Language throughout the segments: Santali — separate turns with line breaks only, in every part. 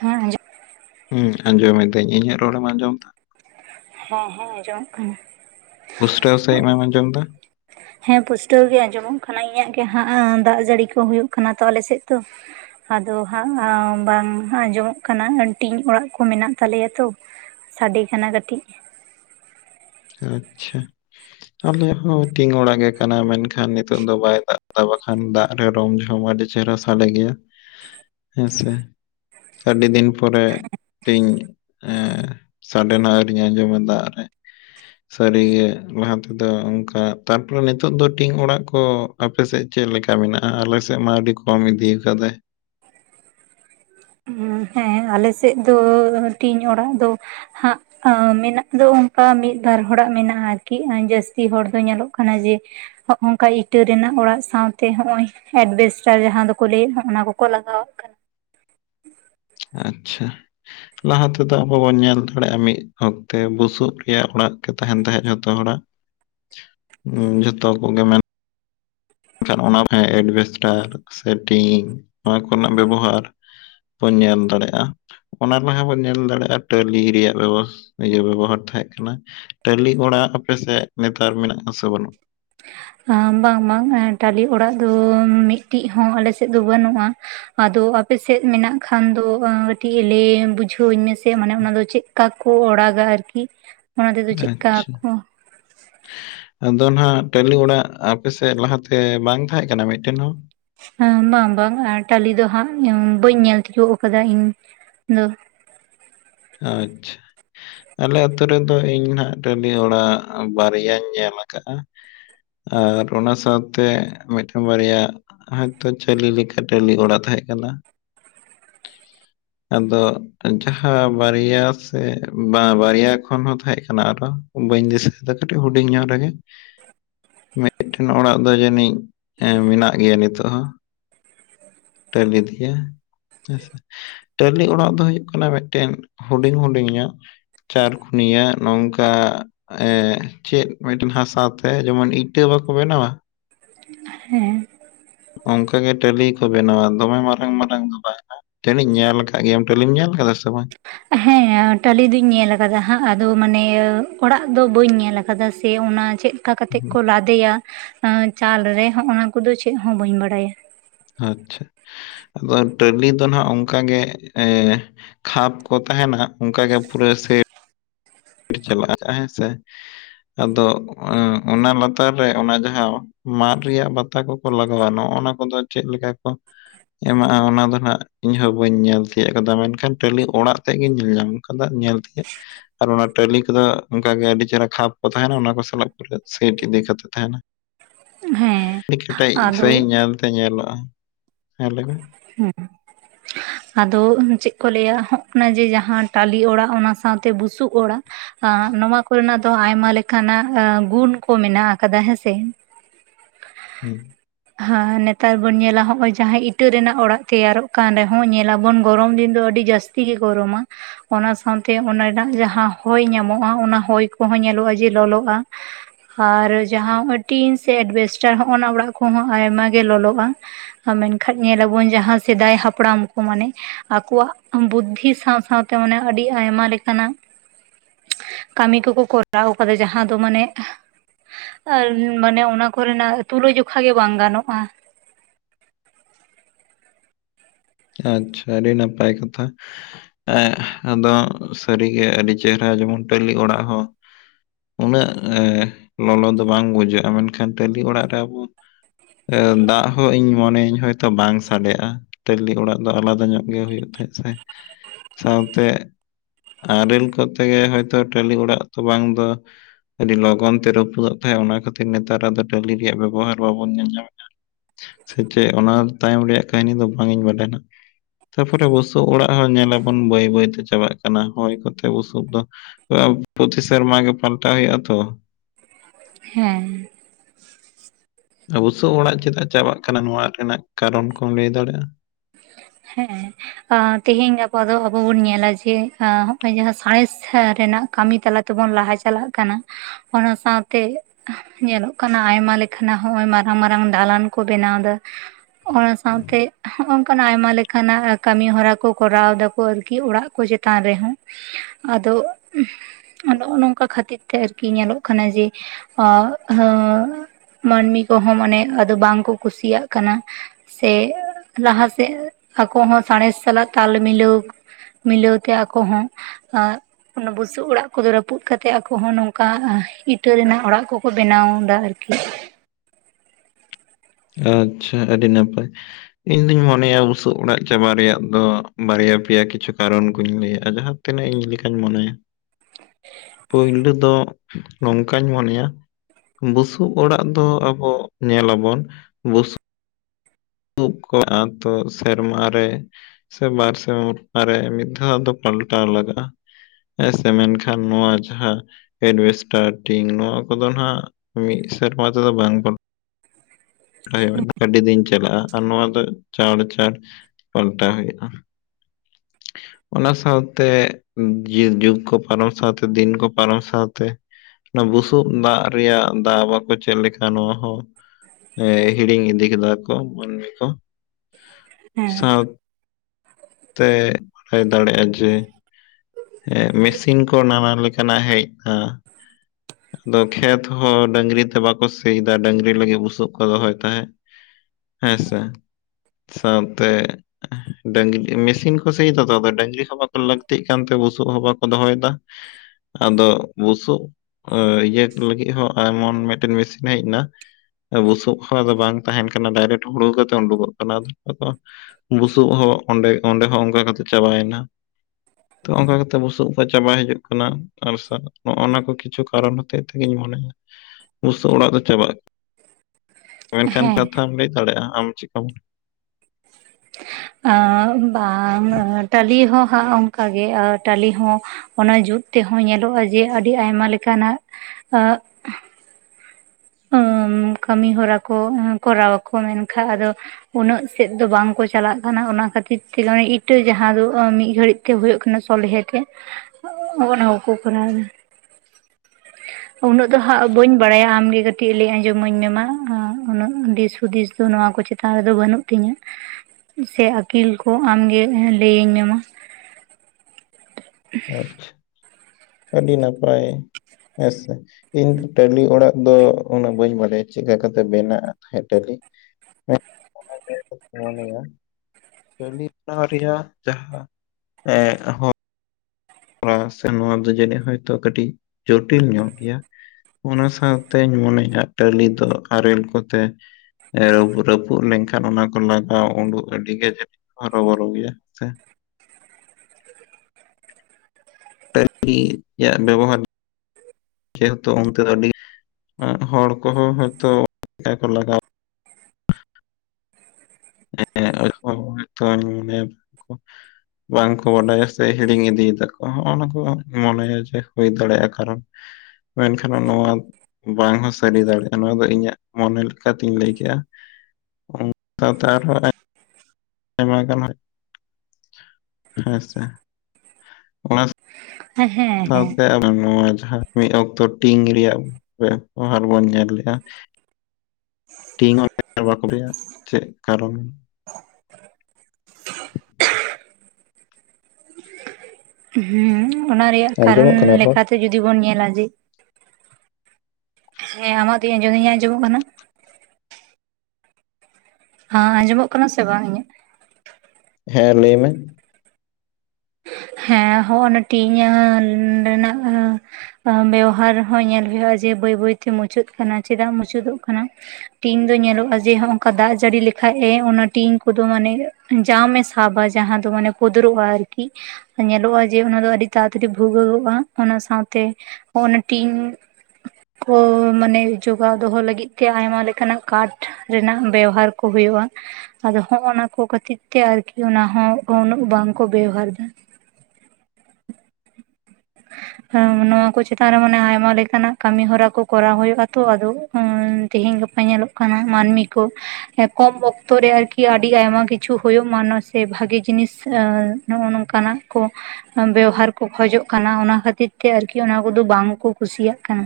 ᱦᱮᱸ
ᱦᱩᱸ ᱟᱸᱡᱚᱢ ᱢᱮᱫᱟᱹᱧ ᱤᱧᱟᱹᱜ ᱨᱚᱲ ᱮᱢ ᱟᱸᱡᱚᱢ ᱫᱟ?
ᱦᱮᱸ ᱦᱮᱸ ᱟᱸᱡᱚᱢᱚᱜ ᱠᱟᱱᱟ᱾
ᱠᱷᱩᱥᱴ ᱥᱤᱡ ᱮᱢ ᱟᱸᱡᱚᱢ ᱫᱟ?
ᱦᱮᱸ ᱯᱩᱥᱴᱟᱹᱣ ᱜᱮ ᱟᱸᱡᱚᱢᱚᱜ ᱠᱟᱱᱟ ᱤᱧᱟᱹᱜ ᱜᱮ ᱦᱟᱜ ᱫᱟᱜ ᱡᱟᱹᱲᱤ ᱠᱚ ᱦᱩᱭᱩᱜ ᱠᱟᱱᱟ ᱛᱚ ᱟᱞᱮ ᱥᱮᱫ ᱛᱚ᱾ ᱟᱫᱚ ᱦᱟᱸᱜ ᱟ ᱵᱟᱝ ᱟᱸᱡᱚᱢᱚᱜ ᱠᱟᱱᱟ ᱴᱤᱧ ᱚᱲᱟᱜ ᱠᱚ ᱢᱮᱱᱟᱜ ᱛᱟᱞᱮᱭᱟ ᱛᱚ᱾ ᱥᱟᱰᱮ ᱠᱟᱱᱟ ᱠᱟᱹᱴᱤᱡ᱾
ᱟᱪᱪᱷᱟ ᱟᱞᱮᱭᱟᱜ ᱦᱚᱸ ᱴᱤᱝ ᱚᱲᱟᱜ ᱜᱮ ᱠᱟᱱᱟ ᱢᱮᱱᱠᱷᱟᱱ ᱱᱤᱛᱚᱜ ᱫᱚ ᱵᱟᱭ [inaudible] ᱵᱟᱠᱷᱟᱱ ᱫᱟᱜ ᱨᱮ ᱨᱚᱢ ᱡᱷᱚᱢ ᱟᱹᱰᱤ, ᱥᱮᱨᱟ ᱥᱟᱰᱮ ᱜᱮᱭᱟ᱾ ᱦᱮᱸ ᱥᱮ ᱟᱹᱰᱤ ᱫᱤᱱ ᱯᱚᱨᱮ, ᱴᱤᱝ ᱮ ᱥᱟᱰᱮ ᱢᱟ ᱟᱹᱨᱤᱧ ᱟᱸᱡᱚᱢᱟ ᱫᱟᱜ ᱨᱮ᱾ ᱥᱟᱹᱨᱤᱜᱮ ᱞᱟᱦᱟ ᱛᱮᱫᱚ ᱚᱱᱠᱟ ᱛᱟᱨᱯᱚᱨᱮ ᱱᱤᱛᱚᱜ ᱫᱚ ᱴᱤᱝ ᱚᱲᱟᱜ ᱠᱚ, ᱟᱯᱮᱥᱮᱜ ᱪᱮᱜ ᱞᱮᱠᱟ ᱢᱮᱱᱟᱜᱼᱟ ᱟᱞᱮᱥᱮᱜ ᱢᱟ ᱟᱹᱰᱤ ᱠᱚᱢ ᱤᱫᱤᱠᱟᱫᱟᱭ᱾
ᱦᱮᱸ ᱟᱞᱮᱥᱮᱫ ᱫᱚ ᱴᱤᱧ ᱚᱲᱟᱜ ᱫᱚ ᱦᱟᱸᱜ, ᱚᱸ ᱢᱮᱱᱟᱜ ᱫᱚ ᱚᱱᱠᱟ ᱢᱤᱫᱵᱟᱨ ᱦᱚᱲᱟᱜ ᱢᱮᱱᱟᱜᱼᱟ ᱟᱨᱠᱤ ᱡᱟᱹᱥᱛᱤ ᱦᱚᱲ ᱫᱚ ᱧᱮᱞᱚᱜ ᱠᱟᱱᱟ ᱡᱮ, ᱦᱚᱜᱝᱠᱟ ᱤᱴᱟᱹ ᱨᱮᱱᱟᱜ ᱚᱲᱟᱜ ᱥᱟᱶᱛᱮ ᱦᱚᱜ-ᱚᱭ, ᱮᱰᱮᱥᱴᱟᱨ ᱡᱟᱦᱟᱸ ᱫᱚᱠᱚ ᱞᱟᱹᱭᱮᱫ ᱚᱱᱟ ᱠᱚᱠᱚ ᱞᱟᱜᱟᱣᱟᱜ ᱠᱟᱱᱟ᱾
ᱟᱪᱪᱷᱟ᱾ ᱞᱟᱦᱟ ᱛᱮᱫᱚ ᱟᱵᱚ ᱵᱚᱱ ᱧᱮᱞ ᱫᱟᱲᱮᱭᱟᱜᱼᱟ ᱢᱤᱫ ᱚᱠᱛᱮ ᱵᱩᱥᱩᱵ ᱨᱮᱭᱟᱜ ᱚᱲᱟᱜ ᱜᱮ ᱛᱟᱦᱮᱱ ᱛᱟᱦᱮᱸᱫ ᱡᱷᱚᱛᱚ ᱦᱚᱲᱟᱜ᱾ ᱦᱩᱸ ᱡᱷᱚᱛᱚ ᱠᱚᱜᱮ ᱢᱮᱱ ᱮᱱ ᱠᱷᱟᱱ ᱚᱱᱟ ᱦᱮᱸ ᱮᱰᱷᱮᱥᱴᱟᱨ ᱥᱮ ᱴᱤᱝ ᱱᱚᱣᱟ ᱠᱚᱨᱮᱱᱟᱜ ᱵᱮᱵᱚᱦᱟᱨ, ᱵᱚᱱ ᱧᱮᱞ ᱫᱟᱲᱮᱭᱟᱜᱼᱟ᱾ ᱚᱱᱟ ᱨᱮᱟ ᱦᱚ ᱵᱚᱱ ᱧᱮᱞ ᱫᱟᱲᱮᱭᱟᱜᱼᱟ ᱴᱟᱹᱞᱤ ᱨᱮᱭᱟᱜ ᱵᱮᱵᱚᱥ ᱤᱭᱟᱹ ᱵᱮᱵᱚᱦᱟᱨ ᱛᱟᱦᱮᱸ ᱠᱟᱱᱟ᱾ ᱴᱟᱹᱞᱤ ᱚᱲᱟᱜ ᱟᱯᱮ ᱥᱮᱜ ᱱᱮᱛᱟᱨ ᱢᱮᱱᱟᱜ ᱟᱥᱮ ᱵᱟᱹᱱᱩᱜ?
ᱵᱟᱝ ᱵᱟᱝ ᱴᱟᱹᱞᱤ ᱚᱲᱟᱜ ᱫᱚ ᱢᱤᱫᱴᱤᱡ ᱦᱚᱸ ᱟᱞᱮᱥᱮᱫ ᱫᱚ ᱵᱟᱹᱱᱩᱜᱼᱟ᱾ ᱟᱫᱚ ᱟᱯᱮᱥᱮᱜ ᱢᱮᱱᱟᱜ ᱠᱷᱟᱱ ᱫᱚ ᱟᱸ ᱠᱟᱹᱴᱤᱡ ᱞᱟᱹᱭ ᱵᱩᱡᱷᱟᱹᱣ ᱟᱹᱧ ᱢᱮᱥᱮ ᱢᱟᱱᱮ ᱚᱱᱟ ᱫᱚ ᱪᱮᱫ ᱠᱟ ᱠᱚ ᱚᱲᱟᱜᱟ ᱟᱨᱠᱤ? ᱚᱱᱟ ᱛᱮᱫᱚ ᱪᱮᱫᱠᱟ
ᱟᱪᱪᱷᱟ,
ᱠᱚ
ᱟᱫᱚ ᱱᱟᱜ ᱴᱟᱞᱤ ᱚᱲᱟᱜ ᱟᱯᱮᱥᱮᱜ ᱞᱟᱦᱟ ᱛᱮ ᱵᱟᱝ ᱛᱟᱦᱮᱸ ᱠᱟᱱᱟ ᱢᱤᱫᱴᱮᱱ ᱦᱚᱸ?
ᱮᱸ ᱵᱟᱝ ᱵᱟᱝ ᱴᱟᱞᱤ ᱫᱚ ᱦᱟᱸᱜ ᱵᱟᱹᱧ ᱧᱮᱞ ᱛᱤᱠᱟᱹ ᱟᱠᱟ ᱫᱟ ᱤᱧ ᱫᱚ᱾
ᱟᱪᱪᱷᱟ᱾ ᱟᱞᱮ ᱟᱹᱛᱩ ᱨᱮ ᱫᱚ ᱤᱧ ᱱᱟᱦᱟᱸᱜ ᱴᱟᱞᱤ ᱚᱲᱟᱜ ᱵᱟᱨᱭᱟᱧ ᱧᱮᱞ ᱠᱟᱜᱼᱟ᱾ ᱟᱨ ᱚᱱᱟ ᱥᱟᱶᱛᱮ ᱢᱤᱫᱴᱮᱱ ᱵᱟᱨᱭᱟ, ᱦᱮ ᱛᱚ ᱪᱟᱹᱞᱤ ᱞᱮᱠᱟ ᱴᱟᱹᱞᱤ ᱚᱲᱟᱜ ᱛᱟᱦᱮᱸᱜ ᱠᱟᱱᱟ᱾ ᱟᱫᱚ ᱡᱟᱸᱦᱟ ᱵᱟᱨᱭᱟ ᱥᱮ ᱵᱟᱨᱭᱟ ᱠᱷᱚᱱ ᱦᱚᱸ ᱛᱟᱦᱮᱸᱜ ᱠᱟᱱᱟ ᱟᱨᱚ ᱵᱟᱹᱧ ᱫᱤᱥᱟᱹᱭᱮ ᱫᱟ ᱠᱟᱹᱴᱤᱡ ᱦᱩᱰᱤᱧ ᱧᱚᱜ ᱨᱮ ᱜᱮ᱾ ᱢᱤᱫᱴᱮᱱ ᱚᱲᱟᱜ ᱫᱚ ᱡᱟᱹᱱᱤᱡ ᱮ ᱢᱮᱱᱟᱜ ᱜᱮᱭᱟ ᱱᱤᱛᱚᱜ ᱦᱚᱸ᱾ ᱴᱟᱞᱤ ᱫᱤᱭᱟ ᱦᱮᱸ ᱥᱮ, ᱴᱟᱹᱞᱤ ᱚᱲᱟᱜ ᱫᱚ ᱦᱩᱭᱩᱜ ᱠᱟᱱᱟ ᱢᱮᱫᱴᱮᱱ ᱦᱩᱰᱤᱧ ᱦᱩᱰᱤᱧᱟᱜ ᱪᱟᱨ ᱠᱷᱩᱱᱤᱭᱟᱹ ᱱᱚᱝᱠᱟ ᱮ ᱪᱮᱫ ᱢᱤᱫᱴᱮᱱ ᱦᱟᱥᱟ ᱛᱮ ᱡᱮᱢᱚᱱ ᱤᱴᱟᱹ ᱵᱟᱠᱚ ᱵᱮᱱᱟᱣ-ᱟ
ᱦᱮᱸ,
ᱚᱱᱠᱟ ᱜᱮ ᱴᱟᱞᱤ ᱠᱚ ᱵᱮᱱᱟᱣ-ᱟ ᱫᱚᱢᱮ ᱢᱟᱨᱟᱝ ᱢᱟᱨᱟᱝ ᱫᱚ ᱵᱟᱝ ᱦᱮᱸ᱾ ᱡᱟᱹᱱᱤᱡ ᱧᱮᱞ ᱟᱠᱟᱜ ᱜᱮᱭᱢ, ᱴᱟᱹᱞᱤᱢ ᱧᱮᱞ ᱟᱠᱟᱫᱟ ᱥᱮ ᱵᱟᱝ?
ᱦᱮᱸ ᱴᱟᱹᱞᱤ ᱫᱩᱧ ᱧᱮᱞ ᱟᱠᱟᱫᱟ ᱦᱟᱸᱜ ᱟᱫᱚ ᱢᱟᱱᱮ ᱚᱲᱟᱜ ᱫᱚ ᱵᱟᱹᱧ ᱧᱮᱞ ᱟᱠᱟᱫᱟ ᱥᱮ ᱚᱱᱟ ᱪᱮᱫ ᱠᱟᱛᱮᱫ
ᱦᱩᱸ,
ᱠᱚ ᱞᱟᱫᱮᱭᱟ ᱪᱟᱞ ᱨᱮ ᱦᱚᱸ-ᱱᱟ ᱠᱚᱫᱚ ᱪᱮᱫ ᱦᱚᱸ ᱵᱟᱹᱧ ᱵᱟᱲᱟᱭᱟ
ᱟᱪᱪᱷᱟ ᱟᱫᱚ ᱴᱟᱹᱞᱤ ᱫᱚ ᱱᱟᱜ ᱚᱱᱠᱟ ᱜᱮ ᱠᱷᱟᱯ ᱠᱚ ᱛᱟᱦᱮᱱᱟ ᱚᱱᱠᱟ ᱜᱮ ᱯᱩᱨᱟᱹ ᱥᱮᱴ ᱪᱟᱞᱟᱜ-ᱟ ᱦᱮᱸ ᱥᱮ ᱟᱫᱚ ᱚᱱᱟ ᱞᱟᱛᱟᱨ ᱨᱮ ᱚᱱᱟ ᱡᱟᱸᱦᱟ ᱢᱟᱜ ᱨᱮᱭᱟᱜ ᱵᱟᱛᱟ ᱠᱚᱠᱚ ᱞᱟᱜᱟᱣ-ᱟ ᱱᱚᱼᱱᱟ ᱠᱚᱫᱚ ᱪᱮᱫ ᱞᱮᱠᱟ ᱠᱚ ᱮᱢᱟᱜ-ᱟ ᱚᱱᱟ ᱫᱚ ᱱᱟᱜ ᱤᱧ ᱦᱚᱸ ᱵᱟᱹᱧ ᱧᱮᱞ ᱛᱤᱭᱳᱜ ᱠᱟᱫᱟ ᱢᱮᱱᱠᱷᱟᱱ ᱴᱟᱹᱞᱤ ᱚᱲᱟᱜ ᱛᱮᱜ ᱜᱤᱧ ᱧᱮᱞ ᱧᱟᱢ ᱠᱟᱫᱟ ᱧᱮᱞ ᱛᱤᱭᱟᱜ ᱟᱨ ᱚᱱᱟ ᱴᱟᱞᱤ ᱠᱚ ᱫᱚ ᱚᱱᱠᱟ ᱜᱮ ᱟᱹᱰᱤ ᱪᱮᱦᱨᱟ ᱠᱷᱟᱯ ᱠᱚ ᱛᱟᱸᱦᱮᱱᱟ ᱚᱱᱟ ᱠᱚ ᱥᱟᱞᱟᱜ ᱥᱮᱴ ᱤᱫᱤ ᱠᱟᱛᱮ ᱛᱟᱦᱮᱱᱟ
ᱦᱮᱸ,
ᱟᱹᱰᱤ ᱠᱮᱴᱮᱡ
ᱟᱫᱚ
ᱥᱟᱹᱦᱤᱡ ᱧᱮᱞ ᱛᱮ ᱧᱮᱞᱚᱜ-ᱟ, [inaudible]
ᱦᱮᱸᱻ ᱟᱫᱚ ᱪᱮᱜ ᱠᱚ ᱞᱟᱹᱭ-ᱟ ᱦᱚᱸᱱᱟ- ᱡᱮ ᱡᱟᱦᱟᱸ ᱴᱟᱞᱤ ᱚᱲᱟᱜ ᱚᱱᱟ ᱥᱟᱶᱛᱮ ᱵᱩᱥᱩᱵ ᱚᱲᱟᱜ ᱮᱸ ᱱᱚᱣᱟ ᱠᱚᱨᱮ ᱱᱟᱜ ᱫᱚ ᱟᱭᱢᱟ ᱞᱮᱠᱟᱱᱟᱜ ᱜᱩᱱ ᱠᱚ ᱢᱮᱱᱟᱜ ᱟᱠᱟᱫᱟ ᱦᱮᱸ ᱥᱮ [unintelligible]
ᱦᱩᱸ
ᱦᱟᱸ ᱱᱮᱛᱟᱨ ᱵᱚᱱ ᱧᱮᱞᱟ ᱦᱚᱸᱜ-ᱚᱭ ᱡᱟᱸᱦᱟ ᱤᱴᱟᱹ ᱨᱮᱱᱟᱜ ᱚᱲᱟᱜ ᱛᱮᱭᱟᱨᱚᱜ ᱠᱟᱱ ᱨᱮᱸ ᱦᱚ ᱧᱮᱞᱟ ᱵᱚᱱ ᱜᱚᱨᱚᱢ ᱫᱤᱱ ᱫᱚ ᱟᱹᱰᱤ ᱡᱟᱹᱥᱛᱤ ᱜᱮ ᱜᱚᱨᱚᱢᱟ ᱚᱱᱟ ᱥᱟᱶ ᱛᱮ ᱚᱱᱟ ᱨᱮᱱᱟᱜ ᱡᱟᱦᱟᱸ ᱦᱚᱭ ᱧᱟᱢᱚᱜ-ᱟ ᱚᱱᱟ ᱦᱚᱭ ᱠᱚᱸᱦᱚ ᱧᱮᱞᱚᱜ-ᱟ ᱡᱮ ᱞᱚᱞᱚᱜ-ᱟ ᱟᱨ ᱡᱟᱸᱦᱟ ᱱᱚ-ᱚᱭ ᱴᱤᱱ ᱥᱮ ᱮᱰᱵᱮᱥᱴᱟᱨ ᱦᱚᱸ-ᱱᱟ ᱚᱲᱟᱜ ᱠᱚᱸ ᱦᱚ ᱟᱭᱢᱟᱜ ᱜᱮ ᱞᱚᱞᱚᱜ-ᱟ ᱢᱮᱱᱠᱷᱟᱱ ᱧᱮᱞ ᱟᱵᱚ ᱵᱚᱱ ᱡᱟᱸᱦᱟ ᱥᱮᱫᱟᱭ ᱦᱟᱯᱲᱟᱢ ᱠᱚ ᱢᱟᱱᱮ ᱟᱠᱚᱟᱜ ᱵᱩᱫᱫᱷᱤ ᱥᱟᱶ ᱥᱟᱶᱛᱮ ᱢᱟᱱᱮ ᱟᱹᱰᱤ ᱟᱭᱢᱟ ᱞᱮᱠᱟ ᱠᱟᱱᱟ ᱠᱟᱹᱢᱤ ᱠᱚᱠᱚ ᱠᱚᱨᱟᱣ ᱠᱟᱫᱟ ᱡᱟᱦᱟᱸ ᱫᱚ ᱢᱟᱱᱮ ᱟᱨ ᱢᱟᱱᱮ ᱚᱱᱟ ᱠᱚᱨᱮᱱᱟᱜ ᱛᱩᱞᱟᱹ ᱡᱚᱠᱷᱟ ᱜᱮ ᱵᱟᱝ ᱜᱟᱱᱚᱜ-ᱟ
ᱟᱪᱪᱷᱟ ᱟᱹᱰᱤ ᱱᱟᱯᱟᱭ ᱠᱟᱛᱷᱟ ᱮ ᱟᱫᱚ ᱥᱟᱨᱤ ᱜᱮ ᱟᱹᱰᱤ ᱪᱮᱦᱨᱟ ᱡᱮᱢᱚᱱ ᱴᱟᱹᱞᱤ ᱚᱲᱟᱜ ᱦᱚᱸ ᱩᱱᱟᱹᱜ ᱞᱚᱞᱚ ᱫᱚ ᱵᱟᱝ ᱵᱩᱡᱷᱟᱹᱜ-ᱟ ᱢᱮᱱᱠᱷᱟᱱ ᱴᱟᱹᱞᱤ ᱚᱲᱟᱜ ᱨᱮ ᱟᱵᱩ ᱫᱟᱜ ᱦᱚᱸ ᱤᱧ ᱢᱚᱱᱮᱭ ᱟᱹᱧ ᱦᱚᱭ ᱛᱚ ᱵᱟᱝ ᱥᱟᱰᱮᱜ-ᱟ ᱴᱟ. ᱞᱤ ᱚᱲᱟᱜ ᱫᱚ ᱟᱞᱟᱫᱟ ᱧᱚᱜ ᱜᱮ ᱦᱩᱭᱩᱜ ᱛᱟᱦᱮᱸᱫ ᱥᱮ ᱥᱟᱶ ᱛᱮ ᱟᱨᱮᱞ ᱠᱚᱛᱮ ᱜᱮ ᱦᱚᱭᱛᱚ ᱴᱟᱹᱞᱤ ᱚᱲᱟᱜ ᱫᱚ ᱵᱟᱝ ᱫᱚ ᱟᱹᱰᱤ ᱞᱚᱜᱚᱱ ᱛᱮ ᱨᱟᱹᱯᱩᱫᱚᱜ ᱛᱟᱦᱮᱸᱜ ᱚᱱᱟ ᱠᱷᱟᱹᱛᱤᱨ ᱱᱮᱛᱟᱨ ᱟᱫᱚ ᱴᱟᱹᱞᱤ ᱨᱮᱭᱟᱜ ᱵᱮᱵᱚᱦᱟᱨ ᱵᱟᱵᱚᱱ ᱧᱮᱞ ᱧᱟᱢᱮᱫ-ᱟ ᱥᱮ ᱪᱮᱫ ᱚᱱᱟ ᱛᱟᱭᱚᱢ ᱨᱮᱭᱟᱜ ᱠᱟᱹᱦᱱᱤ ᱫᱚ ᱵᱟᱝ ᱤᱧ ᱵᱟᱰᱟᱭᱟ ᱱᱟᱜ ᱛᱟ ᱯᱚᱨᱮ ᱵᱚᱥᱩᱵ ᱚᱲᱟᱜ ᱦᱚᱸ ᱧᱮᱞᱟ ᱩᱱ ᱵᱟᱹᱭ ᱵᱟᱹᱭ ᱛᱮ ᱪᱟᱵᱟᱜ ᱠᱟᱱᱟ ᱦᱚᱭ ᱠᱚᱛᱮ ᱵᱩᱥᱩᱵ ᱫᱚ [unintelligible] ᱯᱚᱛᱤ ᱥᱮᱨᱢᱟ ᱜᱮ ᱯᱟᱞᱴᱟᱣ ᱦᱩᱭᱩᱜ-ᱟ ᱛᱚ ᱾
ᱦᱮᱸ,
ᱵᱩᱥᱩᱵ ᱚᱲᱟᱜ ᱪᱮᱫᱟᱜ ᱪᱟᱵᱟᱜ ᱠᱟᱱᱟ ᱱᱚᱣᱟ ᱨᱮᱱᱟᱜ ᱠᱟᱨᱚᱱ ᱠᱚᱢ ᱞᱟᱹᱭ ᱫᱟᱲᱮᱭᱟᱜ-ᱟ᱾
ᱦᱮᱸ ᱛᱮᱦᱤᱧ ᱜᱟᱯᱟ ᱫᱚ ᱟᱵᱚ ᱵᱚᱱ ᱧᱮᱞᱟ ᱡᱮ ᱦᱚᱸᱼᱚᱭ ᱡᱟᱦᱟᱸ ᱥᱟᱸᱬᱮᱥ ᱦᱮᱸ ᱨᱮᱱᱟᱜ ᱠᱟᱹᱢᱤ ᱛᱟᱞᱟ ᱛᱮᱵᱚᱱ ᱞᱟᱦᱟ ᱪᱟᱞᱟᱜ ᱠᱟᱱᱟ ᱚᱱᱟ ᱥᱟᱶᱛᱮ ᱧᱮᱞᱚᱜ ᱠᱟᱱᱟ ᱟᱭᱢᱟ ᱞᱮᱠᱟᱱᱟᱜ ᱦᱚᱸᱜ-ᱚᱭ ᱢᱟᱨᱟᱝ ᱢᱟᱨᱟᱝ ᱫᱟᱞᱟᱱ ᱠᱚ ᱵᱮᱱᱟᱣᱫᱟ᱾ ᱚᱱᱟ ᱥᱟᱶᱛᱮ ᱦᱚᱸᱜ-ᱚ ᱟᱭᱢᱟ ᱞᱮᱠᱟᱱᱟᱜ ᱠᱟᱹᱢᱤ ᱦᱚᱨᱟ ᱠᱚ ᱠᱚᱨᱟᱣ ᱫᱟᱠᱚ ᱟᱨᱠᱤ ᱚᱲᱟᱜ ᱠᱚ ᱪᱮᱛᱟᱱ ᱨᱮᱦᱚᱸ᱾ ᱟᱫᱚ ᱩᱸ ᱟᱫᱚ ᱚᱱᱮ ᱚᱱᱝᱠᱟ ᱠᱷᱟᱹᱛᱤᱨ ᱛᱮ ᱟᱨᱠᱤ ᱧᱮᱞᱚᱜ ᱠᱟᱱᱟ ᱡᱮ ᱟᱻ ᱚᱻ ᱢᱟᱹᱱᱢᱤ ᱠᱚᱦᱚᱸ ᱢᱟᱱᱮ ᱟᱫᱚ ᱵᱟᱝᱠᱚ ᱠᱩᱥᱤᱭᱟᱜ ᱠᱟᱱᱟ ᱥᱮ ᱞᱟᱦᱟ ᱥᱮ ᱟᱠᱚ ᱦᱚᱸ ᱥᱟᱬᱮᱥ ᱥᱟᱞᱟᱜ ᱛᱟᱞ ᱢᱤᱞᱟᱹᱣ ᱢᱤᱞᱟᱹᱣ ᱛᱮ ᱟᱠᱚ ᱦᱚᱸ [unintelligible] ᱚᱱᱟ ᱵᱩᱥᱩᱵ ᱚᱲᱟᱜ ᱠᱚᱫᱚ ᱨᱟᱹᱯᱩᱫᱽ ᱠᱟᱛᱮᱜ ᱟᱠᱚ ᱦᱚᱸ ᱱᱚᱝᱠᱟ ᱤᱴᱟᱹ ᱨᱮᱱᱟᱜ ᱚᱲᱟᱜ ᱠᱚᱠᱚ ᱵᱮᱱᱟᱣᱫᱟ ᱟᱨᱠᱤ᱾
ᱟᱪᱪᱷᱟ ᱟᱹᱰᱤ ᱱᱟᱯᱟᱭ᱾ ᱤᱧ ᱫᱩᱧ ᱢᱚᱱᱮᱭᱟ ᱵᱩᱥᱩᱵ ᱚᱲᱟᱜ ᱪᱟᱵᱟ ᱨᱮᱭᱟᱜ ᱫᱚ ᱵᱟᱨᱭᱟ ᱯᱮᱭᱟ ᱠᱤᱪᱷᱩ ᱠᱟᱨᱚᱱ ᱠᱩᱧ ᱞᱟᱹᱭᱟ ᱡᱟᱦᱟᱸ ᱛᱤᱱᱟᱹᱜ ᱤᱧ ᱞᱮᱠᱟᱧ ᱢᱚᱱᱮᱭᱟ᱾
[inaudible]
ᱯᱳᱭᱞᱳ ᱫᱚ ᱱᱚᱝᱠᱟᱧ ᱢᱚᱱᱮᱭᱟ᱾ ᱵᱩᱥᱩᱵ ᱚᱲᱟᱜ ᱫᱚ ᱟᱵᱚ ᱧᱮᱞᱟᱵᱚᱱ ᱵᱩᱥᱩᱵ ᱵᱩᱥᱩᱵ ᱠᱚ ᱟᱫᱚ ᱥᱮᱨᱢᱟ ᱨᱮ ᱥᱮ ᱵᱟᱨ ᱥᱮᱨᱢᱟ ᱨᱮ ᱢᱤᱫ ᱫᱷᱟᱣ ᱫᱚ ᱯᱟᱞᱴᱟᱣ ᱞᱟᱜᱟᱜ-ᱟ᱾ ᱦᱮᱸᱥᱮ ᱢᱮᱱᱠᱷᱟᱱ ᱱᱚᱣᱟ ᱡᱟᱦᱟᱸ ᱮᱰᱵᱷᱮᱥᱴᱟᱨ ᱴᱤᱝ ᱱᱚᱣᱟ ᱠᱚᱫᱚ ᱱᱟᱜ ᱢᱤᱫ ᱥᱮᱨᱢᱟ ᱛᱮᱫᱚ ᱵᱟᱝ [unintelligible] ᱟᱭᱢᱟ ᱟᱹᱰᱤ ᱫᱤᱱ ᱪᱟᱞᱟᱜ-ᱟ᱾ ᱟᱨ ᱱᱚᱣᱟ ᱫᱚ ᱪᱟᱬ ᱪᱟᱬ ᱯᱟᱞᱴᱟᱣ ᱦᱩᱭᱩᱜ-ᱟ᱾ ᱚᱱᱟ ᱥᱟᱶᱛᱮ ᱡᱩᱜᱽ ᱡᱩᱜᱽ ᱠᱚ ᱯᱟᱨᱚᱢ ᱥᱟᱶᱛᱮ, ᱫᱤᱱ ᱠᱚ ᱯᱟᱨᱚᱢ ᱥᱟᱶᱛᱮ ᱚᱱᱟ ᱵᱩᱥᱩᱵ ᱫᱟᱜ ᱨᱮᱭᱟᱜ ᱫᱟᱣ ᱵᱟᱠᱚ ᱪᱮᱫ ᱞᱮᱠᱟ ᱱᱚᱣᱟ ᱦᱚᱸ ᱦᱮᱸ ᱦᱤᱲᱤᱧ ᱤᱫᱤ ᱠᱮᱫᱟ ᱠᱚ ᱢᱟᱹᱱᱢᱤ ᱠᱚ
ᱦᱮᱸ
ᱥᱟᱶ ᱛᱮ ᱵᱟᱲᱟᱭ ᱫᱟᱲᱮᱜ-ᱟ ᱡᱮ, ᱦᱮᱸ ᱢᱮᱥᱤᱱ ᱠᱚ ᱱᱟᱱᱟ ᱞᱮᱠᱟᱱᱟᱜ ᱦᱮᱡ-ᱟ᱾
[inaudible]
ᱟᱫᱚ ᱠᱷᱮᱛ ᱦᱚᱸ ᱰᱟᱹᱝᱨᱤ ᱛᱮ ᱵᱟᱠᱚ ᱥᱤᱭᱮᱫᱟ ᱰᱟᱹᱝᱨᱤ ᱞᱟᱹᱜᱤᱫ ᱵᱩᱥᱩᱵ ᱠᱚ ᱫᱚᱦᱚᱭ ᱛᱟᱦᱮᱸᱫ᱾ ᱦᱮᱸ ᱥᱮ ᱥᱟᱶᱛᱮ ᱰᱟᱝᱨᱤ ᱢᱮᱥᱤᱱ ᱠᱚ ᱥᱤᱭᱫᱟ ᱛᱚ ᱟᱫᱚ ᱰᱟᱝᱨᱤ ᱦᱚᱸ ᱵᱟᱠᱚ ᱞᱟᱹᱠᱛᱤᱜ ᱠᱟᱱᱛᱮ ᱵᱩᱥᱩᱵ ᱦᱚᱸ ᱵᱟᱠᱚ ᱫᱚᱦᱚᱭᱫᱟ᱾ ᱟᱫᱚ ᱵᱩᱥᱩᱵ ᱚ, ᱤᱭᱟᱹ ᱠᱚ ᱞᱟᱹᱜᱤᱫ ᱦᱚᱸ ᱮᱢᱚᱱ ᱢᱮᱫᱴᱮᱱ ᱢᱮᱥᱤᱱ ᱦᱮᱡ ᱮᱱᱟ᱾ ᱵᱩᱥᱩᱵ ᱦᱚᱸ ᱟᱫᱚ ᱵᱟᱝ ᱛᱟᱸᱦᱮᱱ ᱠᱟᱱᱟ ᱰᱟᱭᱨᱮᱠᱴ ᱦᱩᱲᱩ ᱠᱟᱛᱮ ᱩᱰᱩᱠᱚᱜ ᱠᱟᱱᱟ, ᱟᱫᱚ ᱛᱟᱯᱚᱨ ᱵᱩᱥᱩᱵ ᱦᱚᱸ ᱚᱸᱰᱮ, ᱚᱸᱰᱮ ᱦᱚᱸ ᱚᱝᱠᱟ ᱠᱟᱛᱮ ᱪᱟᱵᱟᱭᱮᱱᱟ᱾ ᱛᱚ ᱚᱱᱠᱟ ᱠᱟᱛᱮ ᱵᱩᱥᱩᱵ ᱠᱚ ᱪᱟᱵᱟ ᱦᱤᱡᱩᱜ ᱠᱟᱱᱟ᱾ [unintelligible] ᱦᱚᱸᱜ-ᱚᱱᱟ ᱠᱚ ᱠᱤᱪᱷᱩ ᱠᱟᱨᱚᱱ ᱦᱚᱛᱮᱡ ᱛᱮᱜᱤᱧ ᱢᱚᱱᱮᱭᱟ ᱵᱩᱥᱟᱹ ᱚᱲᱟᱜ ᱫᱚ ᱪᱟᱵᱟᱜ ᱢᱮᱱᱠᱷᱟᱱ
ᱦᱮᱸ
ᱠᱟᱛᱷᱟᱢ ᱞᱟᱹᱭ ᱫᱟᱲᱮᱭᱟᱜ-ᱟ ᱟᱢ ᱪᱮᱜ ᱠᱚᱢ
ᱟᱸ ᱵᱟᱝ ᱴᱟᱞᱤ ᱦᱚᱸ ᱦᱟᱸᱜ ᱚᱝ ᱚᱝᱠᱟᱜᱮ ᱟᱨ ᱴᱟᱞᱤ ᱦᱚᱸ ᱚᱱᱟ ᱡᱩᱛ ᱛᱮᱦᱚᱸ ᱧᱮᱞᱚᱜ-ᱟ ᱡᱮ ᱟᱹᱰᱤ ᱟᱭᱢᱟ ᱞᱮᱠᱟᱱᱟᱜ᱾ ᱟᱸᱜ ᱩᱸ ᱠᱟᱹᱢᱤ ᱦᱚᱨᱟ ᱠᱚ ᱠᱚᱨᱟᱣᱟᱠᱚ᱾ ᱢᱮᱱᱠᱷᱟᱱ ᱟᱫᱚ ᱩᱱᱟᱹᱜ ᱥᱮᱫ ᱫᱚ ᱵᱟᱝ ᱠᱚ ᱪᱟᱞᱟᱜ ᱠᱟᱱᱟ, ᱚᱱᱟ ᱠᱷᱟᱹᱛᱤᱨ ᱛᱮ ᱚᱱᱮ ᱤᱴᱟᱹ ᱡᱟᱦᱟᱸ ᱫᱚ ᱢᱤᱫ ᱜᱷᱟᱹᱲᱤᱡ ᱛᱮ ᱦᱳᱭᱳᱜ ᱠᱟᱱᱟ ᱥᱚᱞᱦᱮᱛᱮ ᱚᱱᱟ ᱦᱚᱸᱠᱚ ᱠᱚᱨᱟᱣᱫᱟ᱾ ᱩᱱᱟᱹᱜ ᱫᱚ ᱦᱟᱸᱜ ᱵᱟᱹᱧ ᱵᱟᱲᱟᱭᱟ ᱟᱢᱜᱮ ᱠᱟᱴ ᱴᱤᱡ ᱞᱟ. ᱭ ᱟᱸᱡᱚᱢᱟ. ᱧ ᱢᱮ ᱢᱟ, ᱩᱱᱟᱹᱜ ᱫᱤᱥ ᱦᱩᱫᱤᱥ ᱫᱚ ᱱᱚᱣᱟ ᱠᱚ ᱪᱮᱛᱟᱱ ᱨᱮᱫᱚ ᱵᱟᱹᱱᱩᱜ ᱛᱤᱧᱟᱹ᱾ ᱥᱮ ᱟᱹᱠᱤᱞ ᱠᱚ ᱟᱢᱜᱮ ᱞᱟᱹᱭᱤᱧ ᱢᱮ ᱢᱟ᱾
ᱦᱮᱸ
[inaudible]
ᱟᱹᱰᱤ ᱱᱟᱯᱟᱭ, ᱦᱮᱸᱥᱮ? ᱤᱧ ᱫᱚ ᱴᱟᱹᱞᱤ ᱚᱲᱟᱜ ᱫᱚ ᱩᱱᱟᱹᱜ ᱵᱟᱹᱧ ᱵᱟᱰᱟᱭᱟ ᱪᱮᱫᱠᱟ ᱠᱟᱛᱮ ᱵᱮᱱᱟᱜ-ᱟ [unintelligible] ᱴᱟᱹᱞᱤ᱾ [inaudible] ᱢᱚᱱᱮᱭᱟ᱾ ᱴᱟᱹᱞᱤ [inaudible] ᱨᱮᱭᱟᱜ ᱡᱟᱦᱟᱸ ᱮᱸ ᱦᱚ [inaudible] ᱥᱮ ᱱᱚᱣᱟ ᱫᱚ ᱡᱟᱹᱱᱤᱡ ᱦᱚᱭᱛᱳ ᱠᱟᱹᱴᱤᱡ ᱡᱚᱴᱤᱞ ᱧᱚᱜ ᱜᱮᱭᱟ᱾ ᱚᱱᱟ ᱥᱟᱶᱛᱮᱧ ᱢᱚᱱᱮᱭᱟ ᱴᱟᱹᱞᱤ ᱫᱚ ᱟᱨᱮᱞ ᱠᱚᱛᱮ ᱮ ᱨᱟᱯᱩ ᱨᱟᱹᱯᱩᱫ ᱞᱮᱱᱠᱷᱟᱱ ᱚᱱᱟ ᱠᱚ ᱞᱟᱜᱟᱣ ᱩᱸᱰᱩᱜ ᱟᱹᱰᱤ ᱜᱮ [inaudible] ᱦᱚᱨᱚᱵᱚᱨᱚ ᱜᱮᱭᱟ᱾ ᱥᱮ [inaudible] ᱵᱮᱵᱚᱦᱟᱨ ᱡᱮᱦᱮᱛᱩ ᱚᱱᱛᱮ ᱟᱹᱰᱤ ᱮᱸᱜ ᱦᱚᱲ ᱠᱚᱦᱚᱸ ᱦᱚᱭᱛᱚ [inaudible] ᱞᱟᱜᱟᱣ [inaudible] ᱵᱟᱝ ᱠᱚ ᱵᱟᱰᱟᱭᱟ ᱥᱮ ᱦᱤᱲᱤᱧ ᱤᱫᱤᱭ ᱫᱟᱠᱚ ᱦᱚᱸᱜ-ᱚ ᱱᱟ ᱠᱚ ᱢᱚᱱᱮᱭᱟ ᱡᱮ ᱦᱩᱭ ᱫᱟᱲᱮᱭᱟᱜ-ᱟ ᱠᱟᱨᱚᱱ ᱢᱮᱱᱠᱷᱟᱱ ᱱᱚᱣᱟ ᱵᱟᱝ ᱦᱚᱸ ᱥᱟᱹᱨᱤ ᱫᱟᱲᱮᱭᱟᱜ-ᱟ ᱱᱚᱣᱟ ᱫᱚ ᱤᱧᱟᱹᱜ ᱢᱚᱱᱮ ᱞᱮᱠᱟᱛᱤᱧ ᱞᱟᱹᱭ ᱠᱮᱜ-ᱟ ᱩᱸ [unintelligible] ᱟᱭᱢᱟ ᱜᱟᱱ, ᱦᱮᱸ ᱥᱮ, ᱚᱱᱟ
ᱦᱮᱸ ᱦᱮᱸ
ᱥᱟᱶᱛᱮ ᱟᱵᱚ ᱱᱚᱣᱟ ᱡᱟᱦᱟᱸ ᱢᱤᱫ ᱚᱠᱛᱚ ᱴᱤᱝ ᱨᱮᱭᱟᱜ ᱵᱮᱵᱚᱦᱟᱨ ᱵᱚᱱ ᱧᱮᱞ ᱞᱮᱜ-ᱟ ᱴᱤᱝ [unintelligible] ᱪᱮᱫ ᱠᱟᱨᱚᱱ
ᱦᱩᱸ ᱚᱱᱟ ᱨᱮᱭᱟᱜ ᱠᱟᱨᱚᱱ
ᱟᱸᱡᱚᱢᱚᱜ ᱠᱟᱱᱟ ᱨᱚᱲ
ᱞᱮᱠᱟ ᱛᱮ ᱡᱩᱫᱤ ᱵᱚᱱ ᱧᱮᱞᱟ ᱡᱮ ᱦᱮᱸ ᱟᱢᱟᱜ [unintelligible] ᱟᱸᱡᱚᱢᱚᱜ ᱠᱟᱱᱟ? ᱦᱟᱸ ᱟᱸᱡᱚᱢᱚᱜ ᱠᱟᱱᱟ ᱥᱮ ᱵᱟᱝ ᱤᱧᱟᱹᱜ?
ᱦᱮᱸ ᱞᱟᱹᱭ ᱢᱮ᱾
ᱦᱮᱸ ᱦᱚᱸᱜᱼᱚ ᱱᱟ ᱴᱤᱧ ᱟ ᱨᱮᱱᱟᱜ ᱚ ᱟ ᱵᱮᱣᱦᱟᱨ ᱦᱚᱸ ᱧᱮᱞ ᱦᱳᱭᱳᱜ-ᱟ ᱡᱮ ᱵᱟᱹᱭ ᱵᱟᱹᱭᱛᱮ ᱢᱩᱪᱟᱹᱫ ᱠᱟᱱᱟ ᱪᱮᱫᱟᱜ ᱢᱩᱪᱟᱹᱫᱚᱜ ᱠᱟᱱᱟ? ᱴᱤᱧ ᱫᱚ ᱧᱮᱞᱚᱜ-ᱟ ᱡᱮ ᱦᱚᱸᱜ-ᱚᱝᱠᱟ ᱫᱟᱜ ᱡᱟᱹᱲᱤ ᱞᱮᱠᱷᱟᱡ ᱮ ᱚᱱᱟ ᱴᱤᱧ ᱠᱚᱫᱚ ᱢᱟᱱᱮ ᱡᱟᱢ ᱮ ᱥᱟᱵᱟ ᱡᱟᱦᱟᱸᱫᱚ ᱢᱟᱱᱮ ᱯᱳᱫᱨᱳᱜ-ᱟ ᱟᱨᱠᱤ᱾ ᱧᱮᱞᱚᱜ-ᱟ ᱡᱮ ᱚᱱᱟᱫᱚ ᱟᱹᱰᱤ ᱛᱟᱲᱟᱛᱟᱲᱤ ᱵᱷᱩᱜᱟᱹᱜᱚᱜ-ᱟ ᱚᱱᱟ ᱥᱟᱶᱛᱮ ᱦᱚᱸᱜᱼᱚ ᱱᱟ ᱴᱤᱝ ᱠᱚ ᱢᱟᱱᱮ ᱡᱚᱜᱟᱣ ᱫᱚᱦᱚ ᱞᱟᱹᱜᱤᱫ ᱛᱮ ᱟᱭᱢᱟ ᱞᱮᱠᱟᱱᱟᱜ ᱠᱟᱴ ᱨᱮᱱᱟᱜ ᱵᱮᱣᱦᱟᱨ ᱠᱚ ᱦᱩᱭᱩᱜ-ᱟ᱾ ᱟᱫᱚ ᱦᱚᱸᱜ-ᱚ ᱱᱟ ᱠᱚ ᱠᱷᱟᱹᱛᱤᱨ ᱛᱮ ᱟᱨᱠᱤ ᱚᱱᱟ ᱦᱚᱸ ᱩᱱᱟᱹᱜ ᱵᱟᱝᱠᱚ ᱵᱮᱣᱦᱟᱨ ᱫᱟ᱾ [inaudible] ᱮᱸ ᱱᱚᱣᱟ ᱠᱚ ᱪᱮᱛᱟᱱ ᱨᱮ ᱢᱟᱱᱮ ᱟᱭᱢᱟ ᱞᱮᱠᱟᱱᱟᱜ ᱠᱟᱹᱢᱤ ᱦᱚᱨᱟ ᱠᱚ ᱠᱚᱨᱟᱣ ᱦᱳᱭᱳᱜ-ᱟ ᱛᱚ ᱟᱫᱚ ᱮᱸ ᱛᱮᱦᱮᱧ ᱜᱟᱯᱟ ᱧᱮᱞᱚᱜ ᱠᱟᱱᱟ ᱢᱟᱹᱱᱢᱤ ᱠᱚ ᱦᱮᱸ ᱠᱚᱢ ᱚᱠᱛᱚ ᱨᱮ ᱟᱨᱠᱤ ᱟᱹᱰᱤ ᱟᱭᱢᱟ ᱠᱤᱪᱷᱩ ᱦᱳᱭᱳᱜ ᱢᱟ ᱱᱟᱥᱮ ᱵᱷᱟᱜᱮ ᱡᱤᱱᱤᱥ ᱟᱨ ᱱᱚᱜᱼᱚ ᱱᱚᱝᱠᱟᱱᱟᱜ ᱠᱚ ᱵᱮᱣᱦᱟᱨ ᱠᱚ ᱠᱷᱚᱡᱚᱜ ᱠᱟᱱᱟ ᱚᱱᱟ ᱠᱷᱟᱹᱛᱤᱨ ᱛᱮ ᱟᱨᱠᱤ ᱚᱱᱟ ᱠᱚᱫᱚ ᱵᱟᱝ ᱠᱚ ᱠᱩᱥᱤᱭᱟᱜ ᱠᱟᱱᱟ᱾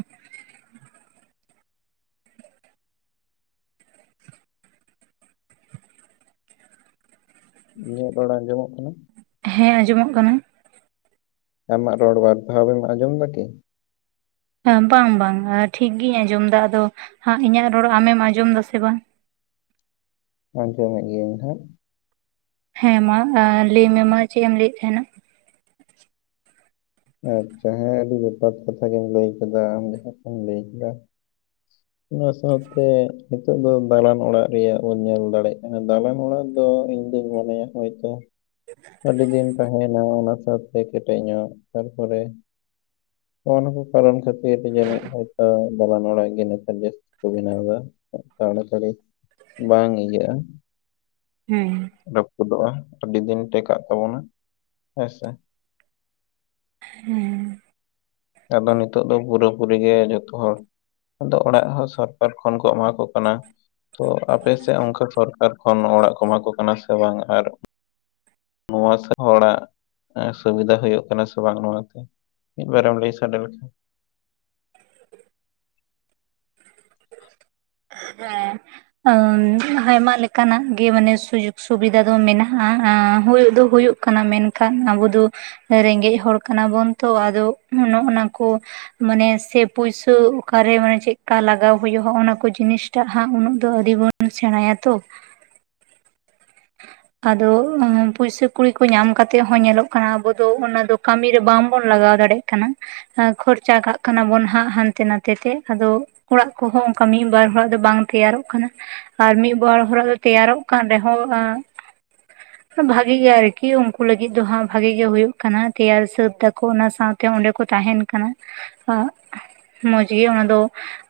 ᱤᱧᱟᱹᱜ ᱨᱚᱲ ᱟᱸᱡᱚᱢᱚᱜ ᱠᱟᱱᱟ?
ᱦᱮᱸ ᱟᱸᱡᱚᱢᱚᱜ ᱠᱟᱱᱟ᱾
ᱟᱢᱟᱜ ᱨᱚᱲ ᱵᱟᱨ ᱫᱷᱟᱣ ᱮᱢ ᱟᱸᱡᱚᱢ ᱮᱫᱟ ᱠᱤ?
ᱦᱮᱸ ᱵᱟᱝ ᱵᱟᱝ ᱟ ᱴᱷᱤᱠ ᱜᱤᱧ ᱟᱸᱡᱚᱢ ᱫᱟ᱾ ᱟᱫᱚ ᱦᱟᱸᱜ ᱤᱧᱟᱹᱜ ᱨᱚᱲ ᱟᱢᱮᱢ ᱟᱸᱡᱚᱢ ᱫᱟ ᱥᱮ ᱵᱟᱝ?
ᱟᱸᱡᱚᱢᱮᱫ ᱜᱤᱭᱟᱹᱧ ᱦᱟᱸᱜ᱾
ᱦᱮᱸ ᱢᱟ ᱟ ᱞᱟᱹᱭ ᱢᱮ ᱢᱟ ᱪᱮᱫ ᱮᱢ ᱞᱟᱹᱭᱮᱫ ᱛᱟᱦᱮᱱᱟ᱾
ᱟᱪᱪᱷᱟ ᱦᱮᱸ ᱟᱹᱰᱤ ᱡᱚᱛᱷᱟᱛ ᱠᱟᱛᱷᱟ ᱜᱮᱢ ᱞᱟᱹᱭ ᱟᱠᱟᱫᱟ ᱟᱢ ᱡᱟᱦᱟᱸ ᱠᱚᱢ ᱞᱟᱹᱭ ᱠᱮᱫᱟ᱾ ᱚᱱᱟ ᱥᱟᱶᱛᱮ ᱱᱤᱛᱚᱜ ᱫᱚ ᱫᱟᱞᱟᱱ ᱚᱲᱟᱜ ᱨᱮᱭᱟᱜ ᱵᱚᱱ ᱧᱮᱞ ᱫᱟᱲᱮᱜ ᱠᱟᱱᱟ ᱫᱟᱞᱟᱱ ᱚᱲᱟᱜ ᱫᱚ ᱤᱧ ᱫᱩᱧ ᱢᱚᱱᱮᱭᱟ ᱦᱚᱭᱛᱚ ᱟᱹᱰᱤ ᱫᱤᱱ ᱛᱟᱦᱮᱸᱱᱟ ᱚᱱᱟ ᱥᱟᱶ ᱦᱳᱭ ᱠᱮᱴᱮᱡ ᱧᱚᱜ ᱛᱟᱨᱯᱚᱨᱮ, ᱱᱚᱜ ᱱᱚᱣᱟ ᱠᱚ ᱠᱟᱨᱚᱱ ᱠᱷᱟᱹᱛᱤᱨ ᱛᱮ ᱡᱟᱹᱱᱤᱡ ᱦᱳᱭᱛᱚ [unintelligible] ᱵᱟᱲᱟᱭ ᱜᱮ ᱱᱤᱛᱼᱼᱼ ᱟᱨ ᱡᱟᱥᱛᱤ ᱠᱚ ᱵᱮᱱᱟᱣᱟ ᱛᱟᱲᱟ ᱛᱟᱹᱲᱤ, ᱵᱟᱝ ᱤᱭᱟᱹᱜ-ᱟ,
ᱦᱩᱸ᱾
ᱨᱟᱯᱩᱫᱚᱜᱼᱟ ᱟᱹᱰᱤ ᱫᱤᱱ ᱴᱮᱠᱟᱜ ᱛᱟᱵᱚᱱᱟ, ᱦᱮᱸ ᱥᱮ᱾
ᱦᱮᱸ᱾
ᱟᱫᱚ ᱱᱤᱛᱚᱜ ᱫᱚ ᱯᱩᱨᱟᱹ ᱯᱩᱨᱤ ᱜᱮ ᱡᱷᱚᱛᱚ ᱦᱚᱲ ᱟᱫᱚ ᱚᱲᱟᱜ ᱦᱚᱸ ᱥᱚᱨᱠᱟᱨ ᱠᱷᱚᱱ ᱠᱚ ᱮᱢᱟ ᱠᱚ ᱠᱟᱱᱟ᱾ ᱛᱚ ᱟᱯᱮ ᱥᱮᱫ ᱚᱝᱠᱟ ᱥᱚᱨᱠᱟᱨ ᱠᱷᱚᱱ ᱚᱲᱟᱜ ᱠᱚ ᱮᱢᱟ ᱠᱚ ᱠᱟᱱᱟ ᱥᱮ ᱵᱟᱝ? ᱟᱨ ᱱᱚᱣᱟ ᱥᱮ ᱦᱚᱲᱟᱜ ᱮᱸ ᱥᱩᱵᱤᱫᱟ ᱦᱳᱭᱳᱜ ᱠᱟᱱᱟ ᱥᱮ ᱵᱟᱝ ᱱᱚᱣᱟ ᱛᱮ? ᱢᱤᱫ ᱵᱟᱨᱮᱢ ᱞᱟᱹᱭ ᱥᱟᱰᱮ ᱞᱮᱠᱷᱟᱱ,
[inaudible] ᱟᱢ ᱦᱟᱭᱢᱟ ᱞᱮᱠᱟᱱᱟᱜ ᱜᱮ ᱢᱟᱱᱮ ᱥᱩᱡᱳᱜᱽ ᱥᱩᱵᱤᱫᱟ ᱫᱚ ᱢᱮᱱᱟᱜᱼᱟ, ᱦᱩᱭ ᱫᱚ ᱦᱩᱭᱩᱜ ᱠᱟᱱᱟ ᱢᱮᱱᱠᱷᱟᱱ ᱟᱵᱚ ᱫᱚ, ᱮᱸ ᱨᱮᱜᱮᱡ ᱦᱚᱲ ᱠᱟᱱᱟ ᱵᱚᱱ ᱛᱚ ᱟᱫᱚ ᱚᱱᱚ ᱚᱱᱟ ᱠᱚ ᱢᱟᱱᱮ ᱥᱮ ᱯᱩᱭᱥᱟᱹ ᱚᱠᱟᱨᱮ ᱢᱟᱱᱮ ᱪᱮᱫᱠᱟ ᱞᱟᱜᱟᱣ ᱦᱩᱭᱩᱜ ᱦᱚᱸ ᱚᱱᱟ ᱠᱚ ᱡᱤᱱᱤᱥ ᱴᱟᱜ ᱦᱟᱸᱜ ᱩᱱᱟᱹᱜ ᱫᱚ ᱟᱣᱨᱤ ᱵᱚᱱ ᱥᱮᱬᱟᱭᱟ ᱛᱚ, ᱟᱫᱚ [inaudible] ᱯᱩᱭᱥᱟᱹ ᱠᱩᱲᱤ ᱠᱚ ᱧᱟᱢ ᱠᱟᱛᱮᱫ ᱦᱚᱸ ᱧᱮᱞᱚᱜ ᱠᱟᱱᱟ ᱟᱵᱚ ᱫᱚ ᱚᱱᱟ ᱫᱚ ᱠᱟᱢᱤ ᱨᱮ ᱵᱟᱝ ᱵᱚᱱ ᱞᱟᱜᱟᱣ ᱫᱟᱲᱮᱜ ᱠᱟᱱᱟ, ᱟᱸ ᱠᱷᱚᱨᱪᱟ ᱠᱟᱜ ᱠᱟᱱᱟ ᱵᱚᱱ ᱦᱟᱸᱜ ᱦᱟᱱᱛᱮ ᱱᱟᱛᱮ ᱛᱮ ᱟᱫᱚ ᱚᱲᱟᱜ ᱠᱚᱦᱚᱸ ᱚᱝᱠᱟ ᱢᱤᱫ ᱵᱟᱨ ᱦᱚᱲᱟᱜ ᱫᱚ ᱵᱟᱝ ᱛᱮᱭᱟᱨᱚᱜ ᱠᱟᱱᱟ᱾ ᱟᱨ ᱢᱤᱫ ᱵᱟᱨ ᱦᱚᱨᱟᱜ ᱫᱚ ᱛᱮᱭᱟᱨᱚᱜ ᱠᱟᱱ ᱨᱮᱦᱚᱸ ᱮᱸᱻ ᱵᱷᱟᱜᱤ ᱜᱮ ᱟᱨᱠᱤ ᱩᱝᱠᱩ ᱞᱟᱹᱜᱤᱫ ᱫᱚ ᱦᱟᱸᱜ ᱵᱷᱟᱜᱤ ᱜᱮ ᱦᱩᱭᱩᱜ ᱠᱟᱱᱟ ᱛᱮᱭᱟᱨ ᱥᱟᱹᱛ ᱫᱟᱠᱚ ᱚᱱᱟ ᱥᱟᱶ ᱛᱮ ᱚᱸᱰᱮ ᱠᱚ ᱛᱟᱦᱮᱸᱱ ᱠᱟᱱᱟ, ᱢᱚᱡᱽ ᱜᱮ ᱚᱱᱟ ᱫᱚ᱾